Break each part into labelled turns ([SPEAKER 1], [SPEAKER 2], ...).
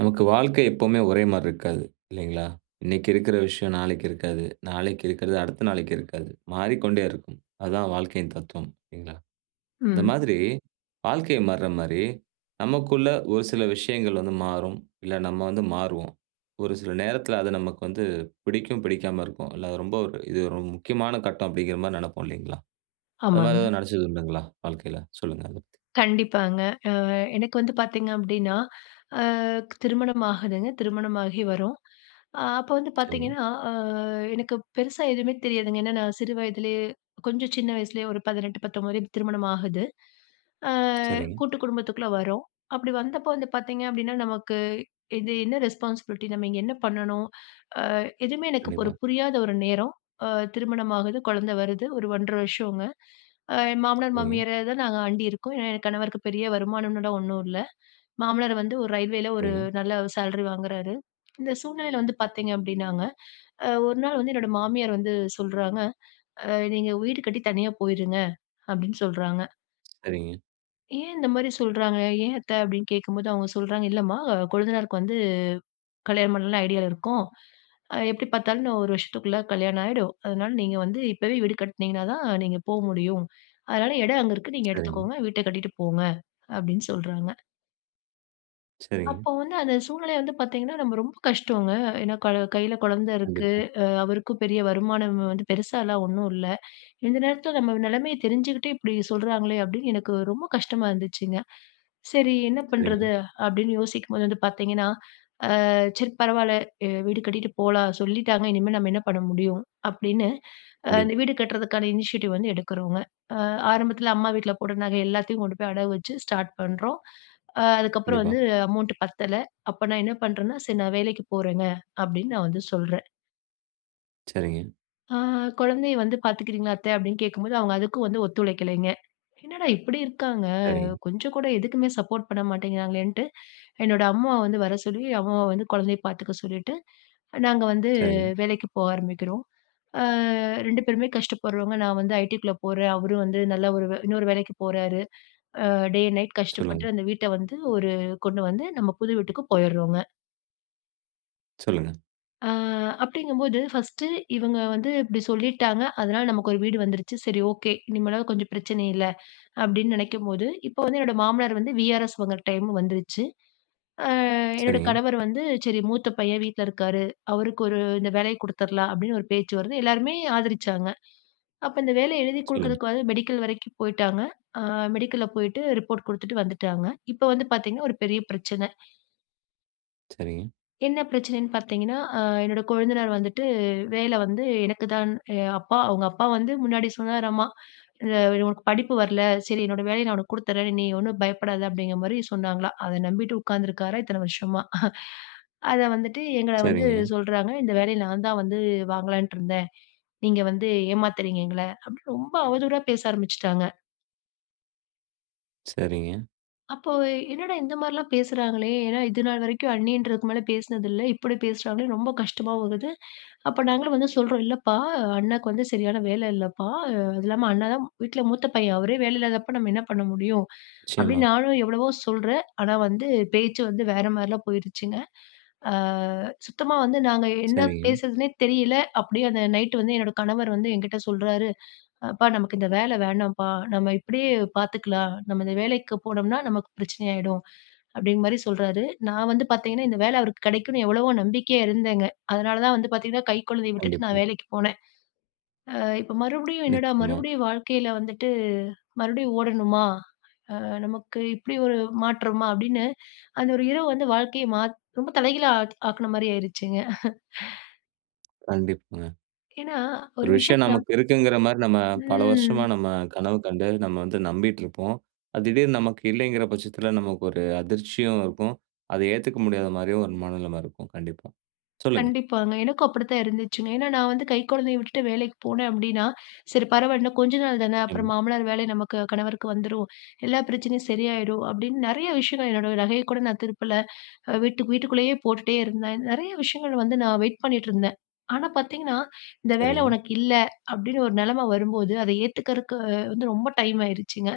[SPEAKER 1] நமக்கு வாழ்க்கை எப்பவுமே ஒரே மாரி இருக்காது, இல்லைங்களா? இன்னைக்கு இருக்குற விஷயம் நாளைக்கு இருக்காது. நாளைக்கு இருக்குறது, அடுத்த நாளைக்கு இருக்காது. மாறிக்கொண்டே இருக்கும். அதுதான் வாழ்க்கையின் தத்துவம் இல்லிங்களா? இந்த
[SPEAKER 2] ம்.
[SPEAKER 1] மாதிரி வாழ்க்கை மாறுறமாரி, நமக்குள்ள ஒரு சில விஷயங்கள் வந்து மாறும். இல்ல நம்ம வந்து மாறுவோம். ஒரு சில நேரத்துல அது நமக்கு வந்து பிடிக்கும், பிடிக்காம இருக்கும். இல்ல அது ரொம்ப ஒரு இது ரொம் முக்கியமான கட்டம் அப்டிங்குற மாரி நெனைப்போம் இல்லிங்களா? அந்த மாரி
[SPEAKER 2] ஆமாங்க.
[SPEAKER 1] ஏதாவது நெனச்சது உண்டுங்களா? வாழ்க்கையில? சொல்லுங்க அத பத்தி.
[SPEAKER 2] கண்டிப்பாங்க. அ எனக்கு வந்து பாத்தீங்க அப்டின்னா, ஆ திருமணம் ஆகுதுங்க. திருமணமாகி வரோம். அ அப்ப வந்து
[SPEAKER 1] சரிங்க.
[SPEAKER 2] பாத்தீங்கன்னா, அ எனக்கு பெருசா எதுவுமே தெரியாதுங்க ஏன்னா நான் சிறு வயதிலயே கொஞ்சம் சின்ன வயசுலயே ஒரு 18-19 இப்டி திருமணம் ஆகுது. ஆ
[SPEAKER 1] சரிங்க.
[SPEAKER 2] கூட்டு குடும்பத்துக்குள்ள வரோம். அப்டி வந்தப்போ வந்து பாத்தீங்கனா அப்டினா, நமக்கு இது என்ன ரெஸ்பான்சிபிலிட்டி? நம்ம இங்க என்ன பண்ணணும்? ஆ எதுவுமே எனக்கு இப்ப ஒரு
[SPEAKER 1] கண்டிப்பா.
[SPEAKER 2] புரியாத 1 நேரம். ஆ திருமணம் ஆகுது, கொழந்த வருது, ஒரு 1 1/2 வருஷோங்க. என் மாமனார்,
[SPEAKER 1] சரிங்க.
[SPEAKER 2] மாமியார தான் நாங்க அண்டியிருக்கோம். ஏன்னா, என் கணவருக்கு பெரிய வருமானம்னுட்டோ ஒண்ணும் இல்ல. மாமனார் வந்து ஒரு ரயில்வேல ஒரு
[SPEAKER 1] சரிங்க.
[SPEAKER 2] நல்ல சேலரி வாங்குறாரு. இந்த சூழ்நிலைல வந்து பாத்தீங்க அப்டினாங்க, அ 1 நாள் வந்து என்னோட மாமியார் வந்து சொல்றாங்க, அ "நீங்க வீடு கட்டி தனியா போயிருங்க" அப்டின்னு சொல்றாங்க.
[SPEAKER 1] சரிங்க.
[SPEAKER 2] ஏன் இந்த மாரி சொல்றாங்க? "ஏன் அத்த?" அப்டின்னு கேக்கும்போது அவுங்க சொல்றாங்க. "இல்லம்மா கொழுந்தனாருக்கு வந்து கல்யாணம் பண்ணலான்னு ஐடியால இருக்கோம். அ, எப்டி பாத்தாலும் இன்னும் 1 வருஷத்துக்குள்ள கல்யாணம் ஆயிடும். அதனால நீங்க வந்து இப்பவே வீடு கட்டுனீங்கனா தான், நீங்க போ முடியும். அதனால, எடம் அங்க இருக்கு. நீங்க
[SPEAKER 1] சரிங்க.
[SPEAKER 2] எடுத்துக்கோங்க. வீட்ட கட்டிட்டு போங்க" அப்படின்னு சொல்றாங்க.
[SPEAKER 1] சரிங்க.
[SPEAKER 2] அப்ப வந்து, அந்த சூழ்நிலைய வந்து பார்த்தீங்கன்னா, நம்ம ரொம்ப கஷ்டோங்க. ஏன்னா கல கைல குழந்தை இருக்கு,
[SPEAKER 1] கண்டிப்பா.
[SPEAKER 2] அ அவருக்கும் பெரிய வருமானம் வந்து பெருசாலாம் ஒண்ணும் இல்ல, "இந்த நேரத்துல நம்ம நிலைமைய தெரிஞ்சுக்கிட்டே, இப்டி சொல்றாங்களே!" அப்டின்னு எனக்கு ரொம்ப கஷ்டமா இருந்துச்சுங்க. சரி என்ன
[SPEAKER 1] சரிங்க.
[SPEAKER 2] பண்றது? அப்படின்னு யோசிக்கும்போது வந்து பாத்தீங்கன்னா, அ "சரி பரவால்ல! எ வீடு கட்டிட்டு போலாம், சொல்லிட்டாங்க இனிமேல் நம்ம என்ன பண்ண முடியும்?" அப்டின்னு
[SPEAKER 1] கண்டிப்
[SPEAKER 2] அந்த வீடு கட்றதுக்கான இனிஷியேட்டிவ் வந்து எடுக்குறோங்க. அ ஆரம்பத்துல அம்மா வீட்ல போட்ட நகை எல்லாத்தையும் கொண்டு போய் அடகு வச்சு ஸ்டார்ட் பண்றோம். அ அதுக்கப்புறம்
[SPEAKER 1] கண்டிப்பா.
[SPEAKER 2] வந்து அமௌண்ட் பத்தல. அப்போ நான் என்ன பண்றேன்னா, "சரி நான் வேலைக்கு போறேங்க" அப்டின்னு நான் வந்து சொல்றேன்.
[SPEAKER 1] சரிங்க.
[SPEAKER 2] அ "குழந்தைய வந்து பாத்துக்குறீங்களா அத்த?" அப்படின்னு கேட்கும்போது, அவுங்க அதுக்கும் வந்து ஒத்துழைக்கலைங்க. என்னடா இப்படி இருக்காங்க!
[SPEAKER 1] சரிங்க.
[SPEAKER 2] கொஞ்சம் கூட எதுக்குமே சப்போர்ட் பண்ண மாட்டேங்கிறாங்களேன்னுட்டு, என்னோட அம்மா வந்து வர சொல்லி, அம்மா வந்து குழந்தைய பாத்துக்க சொல்லிட்டு, நாங்க வந்து
[SPEAKER 1] சரிங்க.
[SPEAKER 2] வேலைக்கு போக ஆரம்பிக்கிறோம். அ 2 பேருமே கஷ்டப்படுறோங்க. நான் வந்து ITக்குள்ள போறேன். அவரும் வந்து நல்ல ஒரு வே இன்னொரு வேலைக்கு போறாரு. அ டே அண்ட் நைட் கஷ்டப்பட்டு,
[SPEAKER 1] சொல்லுங்க.
[SPEAKER 2] அந்த வீட்ட வந்து, ஒரு கொண்டு வந்து, நம்ம புது வீட்டுக்கு போயிர்றோங்க.
[SPEAKER 1] சொல்லுங்க.
[SPEAKER 2] அ அப்டிங்கும்போது, ஃபர்ஸ்ட்டு இவங்க வந்து இப்டி சொல்லிட்டாங்க, அதனால நமக்கு ஒரு வீடு வந்துருச்சு. சரி ஓகே. இனிமேலாவது கொஞ்சம் பிரச்சனை இல்ல. அப்டின்னு நெனைக்கும்போது, இப்ப வந்து என்னோட மாமனார் வந்து வி.ஆர்.எஸ் வாங்குற டைமும் வந்துருச்சு. அ என்னோட
[SPEAKER 1] சரிங்க.
[SPEAKER 2] கணவர் வந்து, "சரி மூத்த பையன் வீட்ல இருக்காரு, அவருக்கு ஒரு இந்த வேலைய குடுத்தரலாம்" அப்டின்னு ஒரு பேச்சு வருது, எல்லாருமே ஆதரிச்சாங்க. அப்ப இந்த வேலைய எழுதி
[SPEAKER 1] சொல்லுங்க.
[SPEAKER 2] குடுக்குறதுக்கு வந்து மெடிக்கல் வரைக்கும் போயிட்டாங்க. அ மெடிக்கல்ல போயிட்டு ரிப்போர்ட் குடுத்துட்டு வந்துட்டாங்க. இப்ப வந்து பாத்தீங்கன்னா ஒரு பெரிய பிரச்சன.
[SPEAKER 1] சரிங்க.
[SPEAKER 2] என்ன பிரச்சனைன்னு பாத்தீங்கன்னா, அ என்னோட கொழுந்தனாரு வந்துட்டு, வேல வந்து எனக்குதான் எ அப்பா அவங்க அப்பா வந்து முன்னாடி சொன்னாராம்மா, அ "உனக்கு படிப்பு வர்ல, சரி என்னோட வேலைய நான் உனக்கு குடுத்துறேன். நீ ஒண்ணும் பயப்டாத" அப்படிங்கற மாரி சொன்னாங்களாம். அத நம்பிட்டு உட்கார்ந்துருக்காராம், இத்தன வருஷமா. அத வந்துட்டு, எங்கள வந்து
[SPEAKER 1] சரிங்க.
[SPEAKER 2] சொல்றாங்க "இந்த வேலைய நான் தான் வந்து வாங்கலாம்னுட்டுருந்தேன். நீங்க வந்து ஏமாத்துறீங்க எங்கள" அப்டின்னு ரொம்ப அவதூறா பேச ஆரம்பிச்சிட்டாங்க.
[SPEAKER 1] சரிங்க.
[SPEAKER 2] அப்போ என்னடா இந்த மாரிலாம் பேசுறாங்களே, ஏன்னா இதுநாள் வரைக்கும் அண்ணின்றதுக்கு மேல பேசுனது இல்ல. இப்டி பேசுறாங்களேன்னு ரொம்ப கஷ்டமா ஆகுது. அப்ப நாங்களும் வந்து சொல்றோம், "இல்லப்பா, அண்ணாக்கு வந்து சரியான வேல இல்லப்பா. அது இல்லாம அண்ணாதான் வீட்ல மூத்த பையன். அவரே வேலையில்லாதப்ப நம்ம என்ன பண்ண முடியும்?"
[SPEAKER 1] நிச்சயமா.
[SPEAKER 2] அப்டின்னு நானும் எவ்வளவோ சொல்றேன், ஆனா வந்து, பேச்சு வந்து வேற மாரிலாம் போயிருச்சுங்க. அ சுத்தமா வந்து நாங்க என்ன
[SPEAKER 1] சரிங்க.
[SPEAKER 2] பேசுறதுன்னே தெரியல! அப்டியே அந்த நைட் வந்து என்னோட கணவர் வந்து என்கிட்ட சொல்றாரு, "அப்பா நமக்கு இந்த வேல வேணாம்ப்பா. நம்ம இப்டியே பாத்துக்கலாம். நம்ம இந்த வேலைக்கு போனோம்ன்னா, நமக்கு பிரச்சனையா ஆயிடும்." அப்டிங்கிற மாரி சொல்றாரு. நான் வந்து பாத்தீங்கன்னா, இந்த வேல அவருக்கு கெடைக்கும்னு எவ்வளவோ நம்பிக்கையா இருந்தேங்க. அதனாலதான் வந்து பாத்தீங்கன்னா, கை குழந்தைய விட்டுட்டு
[SPEAKER 1] கண்டிப்பா.
[SPEAKER 2] நான் வேலைக்கு போனேன். அ "இப்ப மறுபடியும் என்னடா
[SPEAKER 1] நிச்சயமா.
[SPEAKER 2] மறுபடியும் வாழ்க்கைல வந்துட்டு, மறுபடியும் ஓடணுமா? அ நமக்கு இப்டி ஒரு மாற்றமா?" அப்டின்னு அந்த ஒரு இரவு வந்து வாழ்க்கைய மாத் ரொம்ப தலைகீழா ஆக் ஆக்குன மாரி ஆயிருச்சுங்க.
[SPEAKER 1] கண்டிப்பாங்க.
[SPEAKER 2] ஏன்னா,
[SPEAKER 1] ஒரு
[SPEAKER 2] ஒரு
[SPEAKER 1] விஷயம்
[SPEAKER 2] விஷயத்துல
[SPEAKER 1] நமக்கு இருக்கிறது என்கிற மாதிரி நம்ம பல
[SPEAKER 2] ம்
[SPEAKER 1] வருஷமாக, நம்ம கனவு கண்டு, நம்ம வந்து நம்பிக்கொண்டிருப்போம். அது திடீரென்று நமக்கு இல்லை என்கிற பட்சத்தில் நமக்கு ஒரு அதிர்ச்சியும் இருக்கும். அதை ஏற்றுக்கொள்ள முடியாத மாதிரியும் ஒரு மனநிலை இருக்கும் கண்டிப்பாக. சொல்லுங்க.
[SPEAKER 2] கண்டிப்பாங்க. எனக்கும் அப்படிதான் இருந்ததுங்க. ஏன் என்றால், நான் வந்து கை குழந்தையை விட்டுவிட்டு வேலைக்கு போனேன் அப்படி என்றால், சரி பரவாயில்லை இன்னும் கொஞ்ச நாள் தான்! அப்புறம்
[SPEAKER 1] ம்.
[SPEAKER 2] மாமனார் வேலை நமக்கு கணவருக்கு வந்துவிடும். எல்லா பிரச்சனையும் சரியாகிவிடும். அப்படி என்று நிறைய விஷயங்கள் என்னோட நகையை கூட நான் திருப்பவில்லை. அ வீட்டுக்கு வீட்டுக்குள்ளேயே போட்டுக்கொண்டே இருந்தேன். நிறைய விஷயங்கள் வந்து நான் வெயிட் பண்ணிக்கொண்டு இருந்தேன். ஆனா, பார்த்தீங்க என்றால், இந்த வேலை
[SPEAKER 1] சரிங்க.
[SPEAKER 2] உனக்கு இல்லை, அப்படி என்றால் ஒரு நிலைமை வரும்போது அதை ஏற்றுக்கொள்வதற்கு வ வந்து ரொம்ப டைம் ஆகியிருச்சுங்க.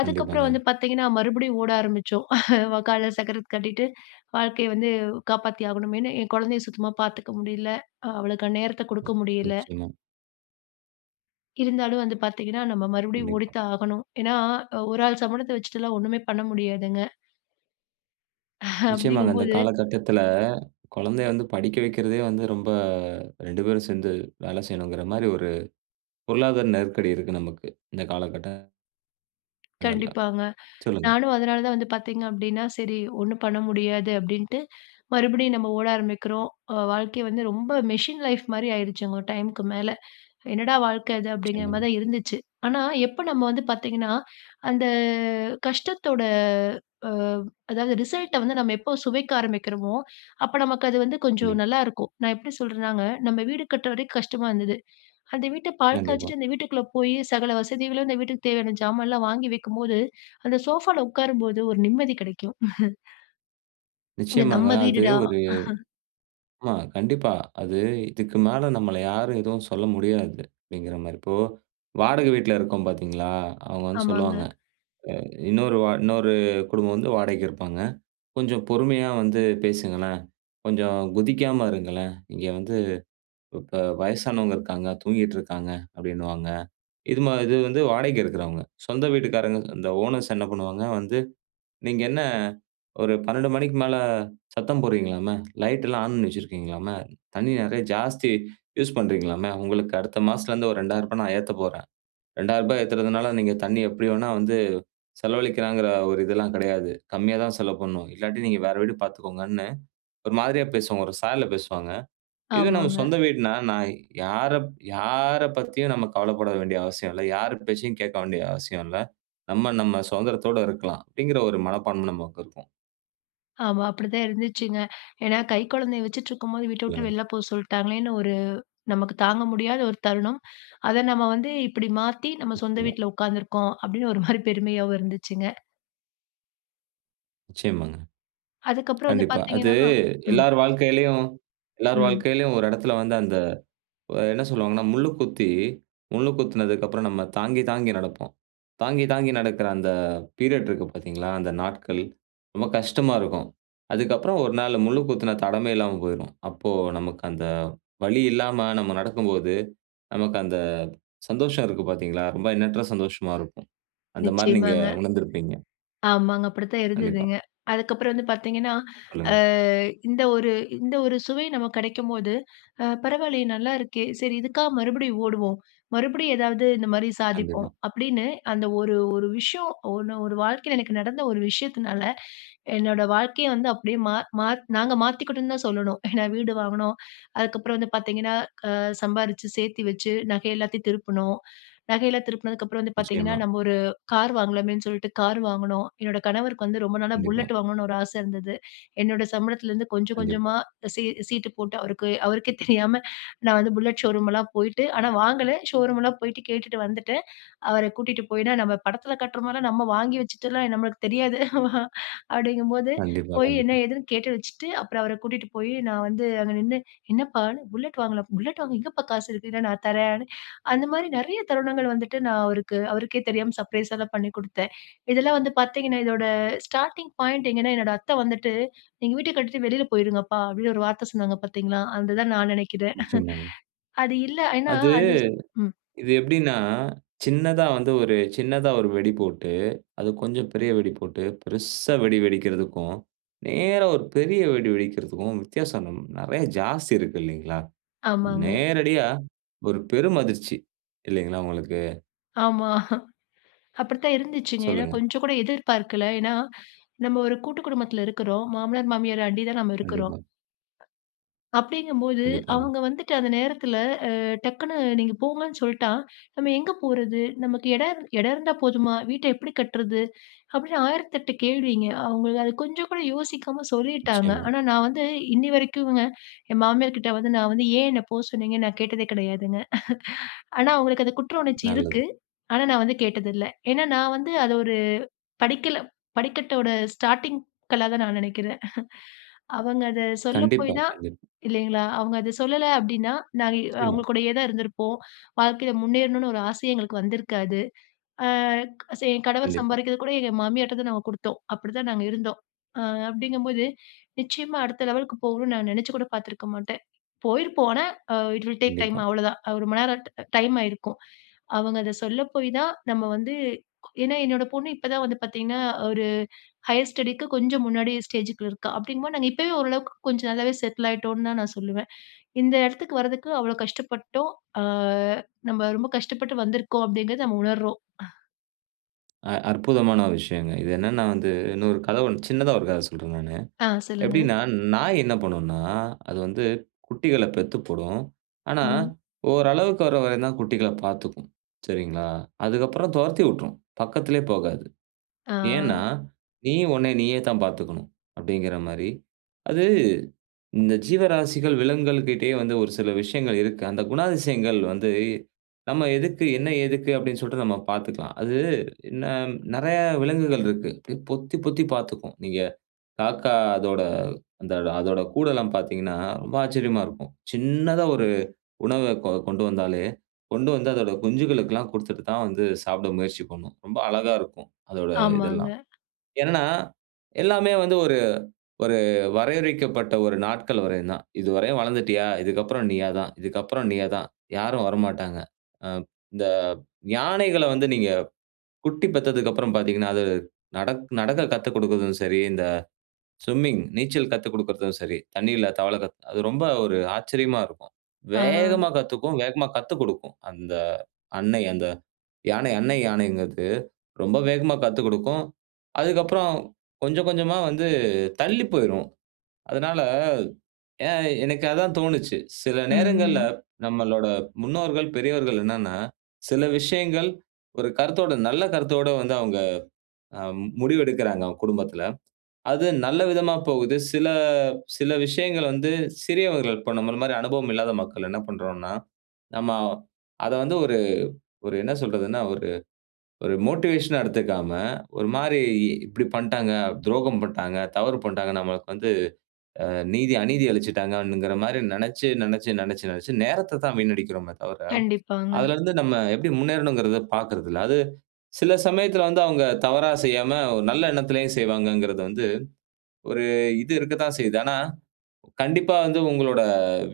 [SPEAKER 2] அதற்கப்புறம்
[SPEAKER 1] கண்டிப்பாங்க.
[SPEAKER 2] வந்து பார்த்தீங்க என்றால், மறுபடியும் ஓட ஆரம்பித்தோம். காலில் சக்கரத்தை கட்டிக்கொண்டு, வாழ்க்கையை வந்து காப்பாற்றி ஆகவேண்டும் என்று, என் குழந்தையை சுத்தமாக பார்த்துக்க முடியல்லை. அவளுக்கு நேரத்தை கொடுக்க முடியல்லை.
[SPEAKER 1] நிச்சயமாக.
[SPEAKER 2] இருந்தாலும் வந்து பார்த்தீங்க என்றால், நம்ம மறுபடியும்
[SPEAKER 1] கண்டிப்பா.
[SPEAKER 2] ஓடித்தான் ஆகவேண்டும். ஏன் என்றால், ஒரு ஆள் சம்பளத்தை வைத்துவிட்டு எல்லாம் ஒன்றுமே பண்ண முடியாதுங்க. அப்படி
[SPEAKER 1] நிச்சயமாங்க. இந்த
[SPEAKER 2] என்கும்போது
[SPEAKER 1] காலகட்டத்தில் குழந்தையை வந்து படிக்க வைக்கிறதே வந்து, ரொம்ப 2 பேரும் சேர்ந்து வேலை செய்யவேண்டும் என்கிற மாதிரி ஒரு பொருளாதார நெருக்கடி இருக்கு நமக்கு. இந்த காலகட்ட
[SPEAKER 2] கண்டிப்பாங்க,
[SPEAKER 1] [unintelligible] சொல்லுங்க.
[SPEAKER 2] நானும் அதனால தான் வந்து பாத்தீங்க அப்டின்னா, “சரி ஒண்ணும் பண்ண முடியாது” அப்டின்ட்டு மறுபடியும் நம்ப ஓட ஆரம்பிக்கிறோம், ஒ வாழ்க்கை வந்து ரொம்ப மெஷின் லைஃப் மாரி ஆயிடுச்சுங்க, ஒரு டைமுக்கு மேல “என்னடா வாழ்க்க இது?” அப்படிங்கிற மாரி
[SPEAKER 1] சொல்லுங்க.
[SPEAKER 2] தான் இருந்துச்சு. ஆனா எப்போ நம்ம வந்து பாத்தீங்கன்னா அந்த கஷ்டத்தோட, அ அதாவது ரிசல்ட்ட வந்து நம்ம எப்போ சுவைக்க ஆரம்பிக்கிறோமோ, அப்ப நமக்கு அது வந்து கொஞ்சம்
[SPEAKER 1] கண்டிப்
[SPEAKER 2] நல்லாருக்கும். நான் எப்டி சொல்றேன்னாங்க, நம்ம வீடு கட்டுற வரைக்கும் கஷ்டமா இருந்தது, அந்த வீட்ட பால்
[SPEAKER 1] கண்டிப்பா.
[SPEAKER 2] காய்ச்சிட்டு அந்த வீட்டுக்குள்ள போயி சகல வசதிகளும் அந்த வீட்டுக்கு தேவையான ஜாமான்லாம் வாங்கி வைக்கும்போது, அந்த சோஃபால உக்காரும்போது ஒரு நிம்மதி கிடைக்கும். இது
[SPEAKER 1] நிச்சயமாங்க.
[SPEAKER 2] நம்ம
[SPEAKER 1] அது
[SPEAKER 2] வீடுடா!
[SPEAKER 1] ஒரு ஆமா கண்டிப்பா அது, "இதுக்கு மேல நம்மள யாரும் எதுவும் சொல்ல முடியாது" அப்டிங்கிற மாரி, இப்போ வாடகை வீட்ல இருக்கோம் பாத்தீங்களா, அவங்க வந்து சொல்லுவாங்க,
[SPEAKER 2] ஆமாங்க.
[SPEAKER 1] அ இன்னொரு வா இன்னொரு குடும்பம் வந்து வாடகைக்கு இருப்பாங்க, "கொஞ்சம் பொறுமையா வந்து பேசுங்களேன், கொஞ்சம் குதிக்காம இருங்களேன், இங்க வந்து இப்ப வயசானவங்க இருக்காங்க, தூங்கிகிட்ருக்காங்க" அப்டின்னுவாங்க, இது மா இது வந்து வாடகைக்கு இருக்கிறவங்க, சொந்த வீட்டுக்காரங்க இந்த ஓனர்ஸ் என்ன பண்ணுவாங்க? வந்து, நீங்க என்ன, ஒரு 12:00 மணிக்கு மேல சத்தம் போடுறீங்களாமே, லைட் எல்லாம் ஆன் பண்ணி வச்சிருக்கீங்களாமே, தண்ணி நிறைய ஜாஸ்தி யூஸ் பண்றீங்களாமே, உங்களுக்கு அடுத்த மாசத்துலருந்து ஒரு ரூ. 2000 நான் ஏத்த போறேன், ரூ. 2000 ஏத்துறதுனால, நீங்க தண்ணீ எப்டி வேணா வந்து செலவலிக்கலாங்கிற ஒரு இதெல்லாம் கிடையாது, கம்மியா தான் செலவு பண்ணணும், இல்லாட்டி நீங்க வேற வீடு பாத்துக்கோங்கன்னு ஒரு மாதிரியா பேசுவாங்க, ஒரு சாயல்ல பேசுவாங்க. இதுவே நம்ம
[SPEAKER 2] ஆமாங்க.
[SPEAKER 1] சொந்த வீடுன்னா, நான் யாரப் யார பத்தியும் நம்ம கவலப்பட வேண்டிய அவசியம் இல்ல, யார் பேச்சையும் கேக்க வேண்டிய அவசியம் இல்ல, நம்ம நம்ம சுதந்திரத்தோட இருக்கலாம், அப்டிங்குற ஒரு மனப்பான்மை நமக்கு இருக்கும்.
[SPEAKER 2] ஆமா. அப்படிதான் இருந்துச்சுங்க. ஏன்னா, கை கொழந்தய வச்சுட்ருக்கும்போது வீட்ட விட்டு
[SPEAKER 1] இல்லங்க.
[SPEAKER 2] வெளில போ சொல்ட்டாங்களேன்னு ஒரு நமக்கு தாங்க முடியாத ஒரு தருணம். அத நம்ம வந்து, இப்டி மாத்தி "நம்ம சொந்த
[SPEAKER 1] நிச்சயமா.
[SPEAKER 2] வீட்ல உட்காந்துருக்கோம்". அப்டின்னு ஒரு மாரி பெருமையாவும் இருந்துச்சுங்க.
[SPEAKER 1] நிச்சயமாங்க,
[SPEAKER 2] அதுக்கு அப்புறம் வந்து,
[SPEAKER 1] கண்டிப்பா. அது,
[SPEAKER 2] பாத்தீங்கன்னா, ஆ, ம்.
[SPEAKER 1] எல்லார் வாழ்க்கையிலேயும் எல்லார்
[SPEAKER 2] ம்.
[SPEAKER 1] வாழ்க்கையிலேயும், ஒரு இடத்தில வந்து அந்த, வ என்ன சொல்லுவாங்கன்னா, முள்ளு குத்தி, முள்ளு குத்துனதுக்கு அப்புறம் நம்ம தாங்கி தாங்கி நடப்போம். தாங்கி தாங்கி நடக்கிற அந்த பீரியட் இருக்கு பாத்தீங்களா, அந்த நாட்கள், ரொம்ப கஷ்டமா இருக்கும். அதுக்கப்புறம், ஒரு நாள் முள்ளு குத்துன தடமே இல்லாம போயிடும். அப்போ, நமக்கு அந்த வழி இல்லாம, நம்ம நடக்கும்போது, நமக்கு அந்த சந்தோஷம் இருக்கு பாத்தீங்களா, ரொம்ப எண்ணற்ற சந்தோஷமா இருக்கும். அந்த மாரி நீங்க
[SPEAKER 2] நிச்சயமாங்க,
[SPEAKER 1] உணர்ந்திருப்பீங்க.
[SPEAKER 2] ஆமாங்க. அப்படித்தான்
[SPEAKER 1] கண்டிப்பா.
[SPEAKER 2] இருந்ததுங்க. அதுக்கப்புறம் வந்து பாத்தீங்கன்னா, அ
[SPEAKER 1] சொல்லுங்க.
[SPEAKER 2] இந்த ஒரு இந்த ஒரு சுவை நமக்கு கிடைக்கம்போது, அ, பரவால்லையே, நல்லாருக்கே. செரி, இதுக்காக மறுபடியும் ஓடுவோம். மறுபடியும் ஏதாவது இந்த மாரி சாதிப்போம்.
[SPEAKER 1] கண்டிப்பா.
[SPEAKER 2] அப்டின்னு அந்த ஒரு ஒரு விஷயோம், ஒண்ணு ஒரு வாழ்க்கையில எனக்கு நடந்த ஒரு விஷயத்துனால, என்னோட வாழ்க்கையே வந்து, அப்டியே மா மா நாங்க மாத்திகிட்டோம்னு தான் சொல்லணும். ஏன்னா, வீடு வாங்குனோம். அதுக்கப்புறம் வந்து பாத்தீங்கன்னா, அ, சம்பாரிச்சு சேர்த்து வச்சு, நகை எல்லாத்தையும் திருப்பினோம். நகையெல்லாம் திருப்பினதுக்கு அப்புறம் வந்து பாத்தீங்கன்னா,
[SPEAKER 1] நிச்சயமா.
[SPEAKER 2] நம்ம ஒரு கார் வாங்கலாமேன்னு சொல்லிட்டு, கார் வாங்குனோம். என்னோட கணவருக்கு வந்து ரொம்ப நாளா,
[SPEAKER 1] கண்டிப்பா.
[SPEAKER 2] புல்லெட் வாங்கணும்னு ஒரு ஆசை இருந்தது. என்னோட சம்பளத்திலேந்து கொஞ்ஜோ,
[SPEAKER 1] கண்டிப்பா.
[SPEAKER 2] கொஞ்ஜமா சீ சீட்டு போட்டு அவருக்கு அவருக்கே தெரியாம, நான் வந்து புல்லட் ஷோரூம்லாம் போய்ட்டு ஆனா வாங்கல. ஷோரூம்லாம் போய்ட்டு, கேட்டுட்டு வந்துட்டேன். அவர கூட்டிட்டு போய்னா நம்ம படத்தில காட்ற மாரிலாம், நம்ம வாங்கி வச்சுட்டுலாம் நம்மளுக்கு தெரியாது. அப்படிங்கும்போது
[SPEAKER 1] கண்டிப்பா,
[SPEAKER 2] போய் என்ன?
[SPEAKER 1] கண்டிப்பா.
[SPEAKER 2] ஏதுன்னு கேட்டு வச்சுட்டு, அப்புறம் அவர கூட்டிட்டு போயி, நான் வந்து அங்க நின்னு, என்னப்பா! புல்லட் வாங்கலாம். புல்லட் வாங்க எங்கப்பா காசு இருக்கு? இல்ல, நான் தர்றேன். அந்த மாரி நெறைய தருணங்கள் வந்துட்டு, நான் அவருக்கு அவருக்கே தெரியாம சர்ப்ரைஸா தான் பண்ணி கொடுத்தேன். இதெல்லாம் வந்து பாத்தீங்கன்னா, இதோட ஸ்டார்ட்டிங் பாயிண்ட் எங்கனா, என்னோட அத்த வந்துட்டு, "நீங்க வீட்ட கட்டிட்டு வெளில போய்டுங்கப்பா" அப்டின்னு, ஒரு வார்த்த சொன்னாங்க பாத்தீங்களா? அது தான் நான் நினைக்கிறேன்.
[SPEAKER 1] நிச்சயமாங்க.
[SPEAKER 2] அது இல்ல. ஏன்னா,
[SPEAKER 1] அது
[SPEAKER 2] அது ம்.
[SPEAKER 1] இது எப்டினா, சின்னதா வந்து ஒரு சின்னதா ஒரு வெடி போட்டு, அது கொஞ்சம் பெரிய வெடி போட்டு, பெருசா வெடி வெடிக்கறதுக்கும். நேரா ஒரு பெரிய வெடி வெடிக்கறதுக்கும், வித்தியாசம் நம் நெறையா, ஜாஸ்தி இருக்கு இல்லைங்களா?
[SPEAKER 2] ஆமாங்க.
[SPEAKER 1] நேரடியா, ஒரு பெரும் அதிர்ச்சி இல்லைங்களா? உங்களுக்கு.
[SPEAKER 2] ஆமா, அப்படித்தான் இருந்துச்சுங்க. ஏன்னா,
[SPEAKER 1] சொல்லுங்க.
[SPEAKER 2] கொஞ்சம் கூட எதிர்பார்க்கல. ஏன்னா, நம்ப ஒரு கூட்டு குடும்பத்துல இருக்குறோம். மாமனார், மாமியார அண்டி தான் நாம இருக்குறோம்.
[SPEAKER 1] கண்டிப்பா.
[SPEAKER 2] அப்டீங்கும்போது
[SPEAKER 1] கண்டிப்பாங்க.
[SPEAKER 2] அவங்க வந்துட்டு, அந்த நேரத்துல அ டக்குனு "நீங்க போங்கன்னு சொல்லிட்டா, நம்ப எங்கே போறது? நமக்கு இடம் இரு இடம் இருந்தா போதுமா? வீட்ட எப்படி கட்டுறது?" அப்பிடீன்னு ஆயிரத்து எட்டு கேள்விங்க. அவுங்கள் அது கொஞ்சம் கூட யோசிக்காம சொல்லிட்டாங்க.
[SPEAKER 1] நிச்சயமா.
[SPEAKER 2] ஆனா, நான் வந்து இன்னி வரைக்கும்ங்க, என் மாமியார்க்கிட்ட வந்து நான் வந்து, ஏன் என்னை போக சொன்னீங்கன்னு, நான் கேட்டதே கிடையாதுங்க. ஆனா, அவங்களுக்கு அந்த குற்ற உணர்ச்சி
[SPEAKER 1] நல்லது.
[SPEAKER 2] இருக்கு. ஆனா, நான் வந்து கேட்டதுல்ல. ஏன்னா, நான் வந்து அத ஒரு படிக்கல்லா படிக்கட்டோட ஸ்டார்ட்டிங் கல்லாதான் நான் நெனைக்குறேன். அவங்க அத சொல்ல போய்
[SPEAKER 1] கண்டிப்பா,
[SPEAKER 2] தான்,
[SPEAKER 1] கண்டிப்பா.
[SPEAKER 2] இல்லங்களா அவங்க அத சொல்லல, அப்பிடீன்னா, நாங்க
[SPEAKER 1] நிச்சயமா.
[SPEAKER 2] அவங்க கூடயே தான் இருந்துருப்போம். வாழ்க்கையில முன்னேறணும்னு ஒரு ஆசையே எங்களுக்கு வந்திருக்காது. அ என் கணவர்
[SPEAKER 1] கண்டிப்பா.
[SPEAKER 2] சம்பாரிக்குறது கூட எங்க மாமியார்ட்ட தான் நாங்க குடுத்தோம். அப்டிதான் நாங்க இருந்தோம். அ அப்பிடீங்கம்போது நிச்சயமா, அடுத்த லெவலுக்கு போகணும்னு நான் நினைச்சி கூட பாத்துருக்க மாட்டேன். போயிருப்போம் ஆனா, இட் வில் டேக் டைம்
[SPEAKER 1] கண்டிப்பா.
[SPEAKER 2] அவ்ளோதான். அ ரொம்பநேரம் ட டைம் ஆயிருக்கும். அவுங்க அத சொல்ல போய் தான், நம்ப வந்து ஏன்னா, என்னோட பொண்ணு இப்ப தான் வந்து பாத்தீங்கன்னா, ஒரு ஹையர் ஸ்டடிக்கு கொஞ்சம் முன்னாடி ஸ்டேஜுக்குள்ள இருக்கா. அப்டிங்கும்போது, நாங்க இப்போவே, ஓரளவுக்கு கொஞ்சம் நல்லாவே செட்டில் ஆயிட்டோம்னு தான் நான் சொல்லுவேன். இந்த இடத்துக்கு வரதுக்கு அவ்ளோ கஷ்டப்பட்டோம். அ நம்ப ரொம்ப கஷ்டப்பட்டு வந்துருக்கோம். அப்பிடீங்கிறத நம்ம உணர்றோம்.
[SPEAKER 1] அ அற்புதமான ஒரு விஷயங்க. இது என்னன்னா வந்து இன்னொரு கதை ஒண்ணு சின்னதா ஒரு கதை சொல்றேன் நானு.
[SPEAKER 2] ஆ சொல்லுங்க.
[SPEAKER 1] எப்படின்னா, நாய் என்ன பண்ணும்னா, அது வந்து குட்டிகள பெத்து போடும். ஆனா,
[SPEAKER 2] ம்.
[SPEAKER 1] ஓரளவுக்கு வர வரைத்தான் குட்டிகள பார்த்துக்கும், சரிங்களா? அதுக்கப்புறம் தொரத்தி விட்ரும். பக்கத்திலயே போகாது.
[SPEAKER 2] ஆ.
[SPEAKER 1] ஏன்னா, நீ உன்ன நீயேதான் பார்த்துக்கணும் அப்படிங்கிற மாதிரி. அது இந்த ஜீவராசிகள், விலங்குகள் கிட்டயே வந்து ஒரு சில விஷயங்கள் இருக்கு. அந்த குணாதிசயங்கள் வந்து நம்ம எதுக்கு, என்ன, எதுக்கு அப்படின்னு சொல்லிட்டு நம்ம பார்த்துக்கலாம். அது ந நெறைய விலங்குகள் இருக்கு. அப்படி பொத்தி பொத்தி பார்த்துக்கும். நீங்க காக்கா அதோட அந்தொட அதோட கூடெல்லாம் பார்த்தீங்கன்னா ரொம்ப ஆச்சரியமா இருக்கும். சின்னதா ஒரு உணவ கொ கொண்டு வந்தாலே, கொண்டு வந்து அதோட குஞ்சுகளுக்கெல்லாம் குடுத்துட்டுத்தான் வந்து சாப்பிட முயற்சி பண்ணும். ரொம்ப அழகா இருக்கும் அதோட
[SPEAKER 2] ஆமாங்க.
[SPEAKER 1] இதெல்லாம். என்னன்னா, எல்லாமே வந்து ஒரு ஒரு வரையறுக்கப்பட்ட ஒரு நாட்கள் வரையும்தான். இதுவரையும் வளர்ந்துட்டியா? இதுக்கு அப்புறம் நீயாதான். இதுக்கு அப்புறம் நீயாதான். யாரும் வரமாட்டாங்க. ஆ இந்த யானைகள வந்து நீங்க குட்டி பெத்ததுக்கப்புறம் பார்த்தீங்கன்னா, அது நடக் நடக்க கத்துக்குடுக்கறதும் சரி, இந்த ஸ்விம்மிங் நீச்சல் கத்துக்குடுக்குறதும் சரி, தண்ணீல தவள கத்து அது ரொம்ப ஒரு ஆச்சரியமா இருக்கும்.
[SPEAKER 2] ஆ.
[SPEAKER 1] வேகமா கத்துக்கும், வேகமா கத்துக்குடுக்கும். அந்த அன்னை, அந்த யானை அன்னை யானைங்கிறது ரொம்ப வேகமா கத்துக்குடுக்கும். அதுக்கு அப்புறம் கொஞ்சம் கொஞ்சமா வந்து தள்ளி போயிரும். அதனால ஏ எனக்கு அதான் தோணுச்சு. சில நேரங்கள்ல
[SPEAKER 2] ம்.
[SPEAKER 1] நம்மளோட முன்னோர்கள், பெரியவர்கள் என்னன்னா, சில விஷயங்கள் ஒரு கருத்தோடு, நல்ல கருத்தோடு வந்து அவங்க முடிவெடுக்கிறாங்க அவங்க குடும்பத்தில. அது நல்ல விதமா போகுது. சில, சில விஷயங்கள் வந்து சிறியவர்கள் பண்ணும்போது, நம்ம மாதிரி அனுபவம் இல்லாத மக்கள் என்ன பண்றோம்னா, நம்ம அத வந்து ஒரு ஒரு என்ன சொல்றதுனா, ஒரு ஒரு மோட்டிவேஷன்னா எடுத்துக்காம, ஒரு மாதிரி இப்படி பண்ணிட்டாங்க, துரோகம் பண்ணிட்டாங்க, தவறு பண்ணிட்டாங்க, நமக்கு வந்து நீதி அநீதி இழைச்சிட்டாங்க அப்படிங்கிற மாதிரி நெனச்சு நெனச்சு நெனச்சு நெனச்சு நேரத்தத்தான் வீணடிக்கிறோமே தவிர,
[SPEAKER 2] கண்டிப்பாங்க.
[SPEAKER 1] அதில இருந்து நம்ம எப்படி முன்னேறணுங்கிறத பார்க்குறதில்ல. அது சில சமயத்துல வந்து அவங்க தவறா செய்யாம, ஒரு நல்ல எண்ணத்திலே செய்வாங்கங்கிறது வந்து ஒரு இது இருக்கத்தான் செய்யுது. ஆனா, கண்டிப்பா வந்து உங்களோட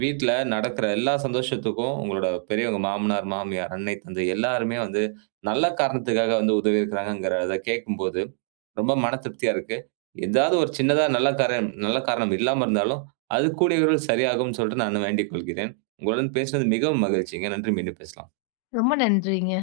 [SPEAKER 1] வீட்ல நடக்கிற எல்லா சந்தோஷத்துக்கும் உங்களோட பெரியவங்க, மாமனார், மாமியார், அன்னை, தந்தை எல்லோருமே வந்து நல்ல காரணத்துக்காக வந்து உதவி இருக்கிறாங்கங்கிறத கேட்கும்போது ரொம்ப மனதிருப்தியா இருக்கு. எதாவது ஒரு சின்னதா நல்ல காரணம் நல்ல காரணம் இல்லாம இருந்தாலும், அது கூடிய விரைவில் சரியாகும்னு சொல்லிட்டு நானு வேண்டிக் கொள்கிறேன். உங்களுடன் பேசினது மிகவும் மகிழ்ச்சிங்க. நன்றி! மீண்டும் பேசலாம்.
[SPEAKER 2] ரொம்ப நன்றிங்க.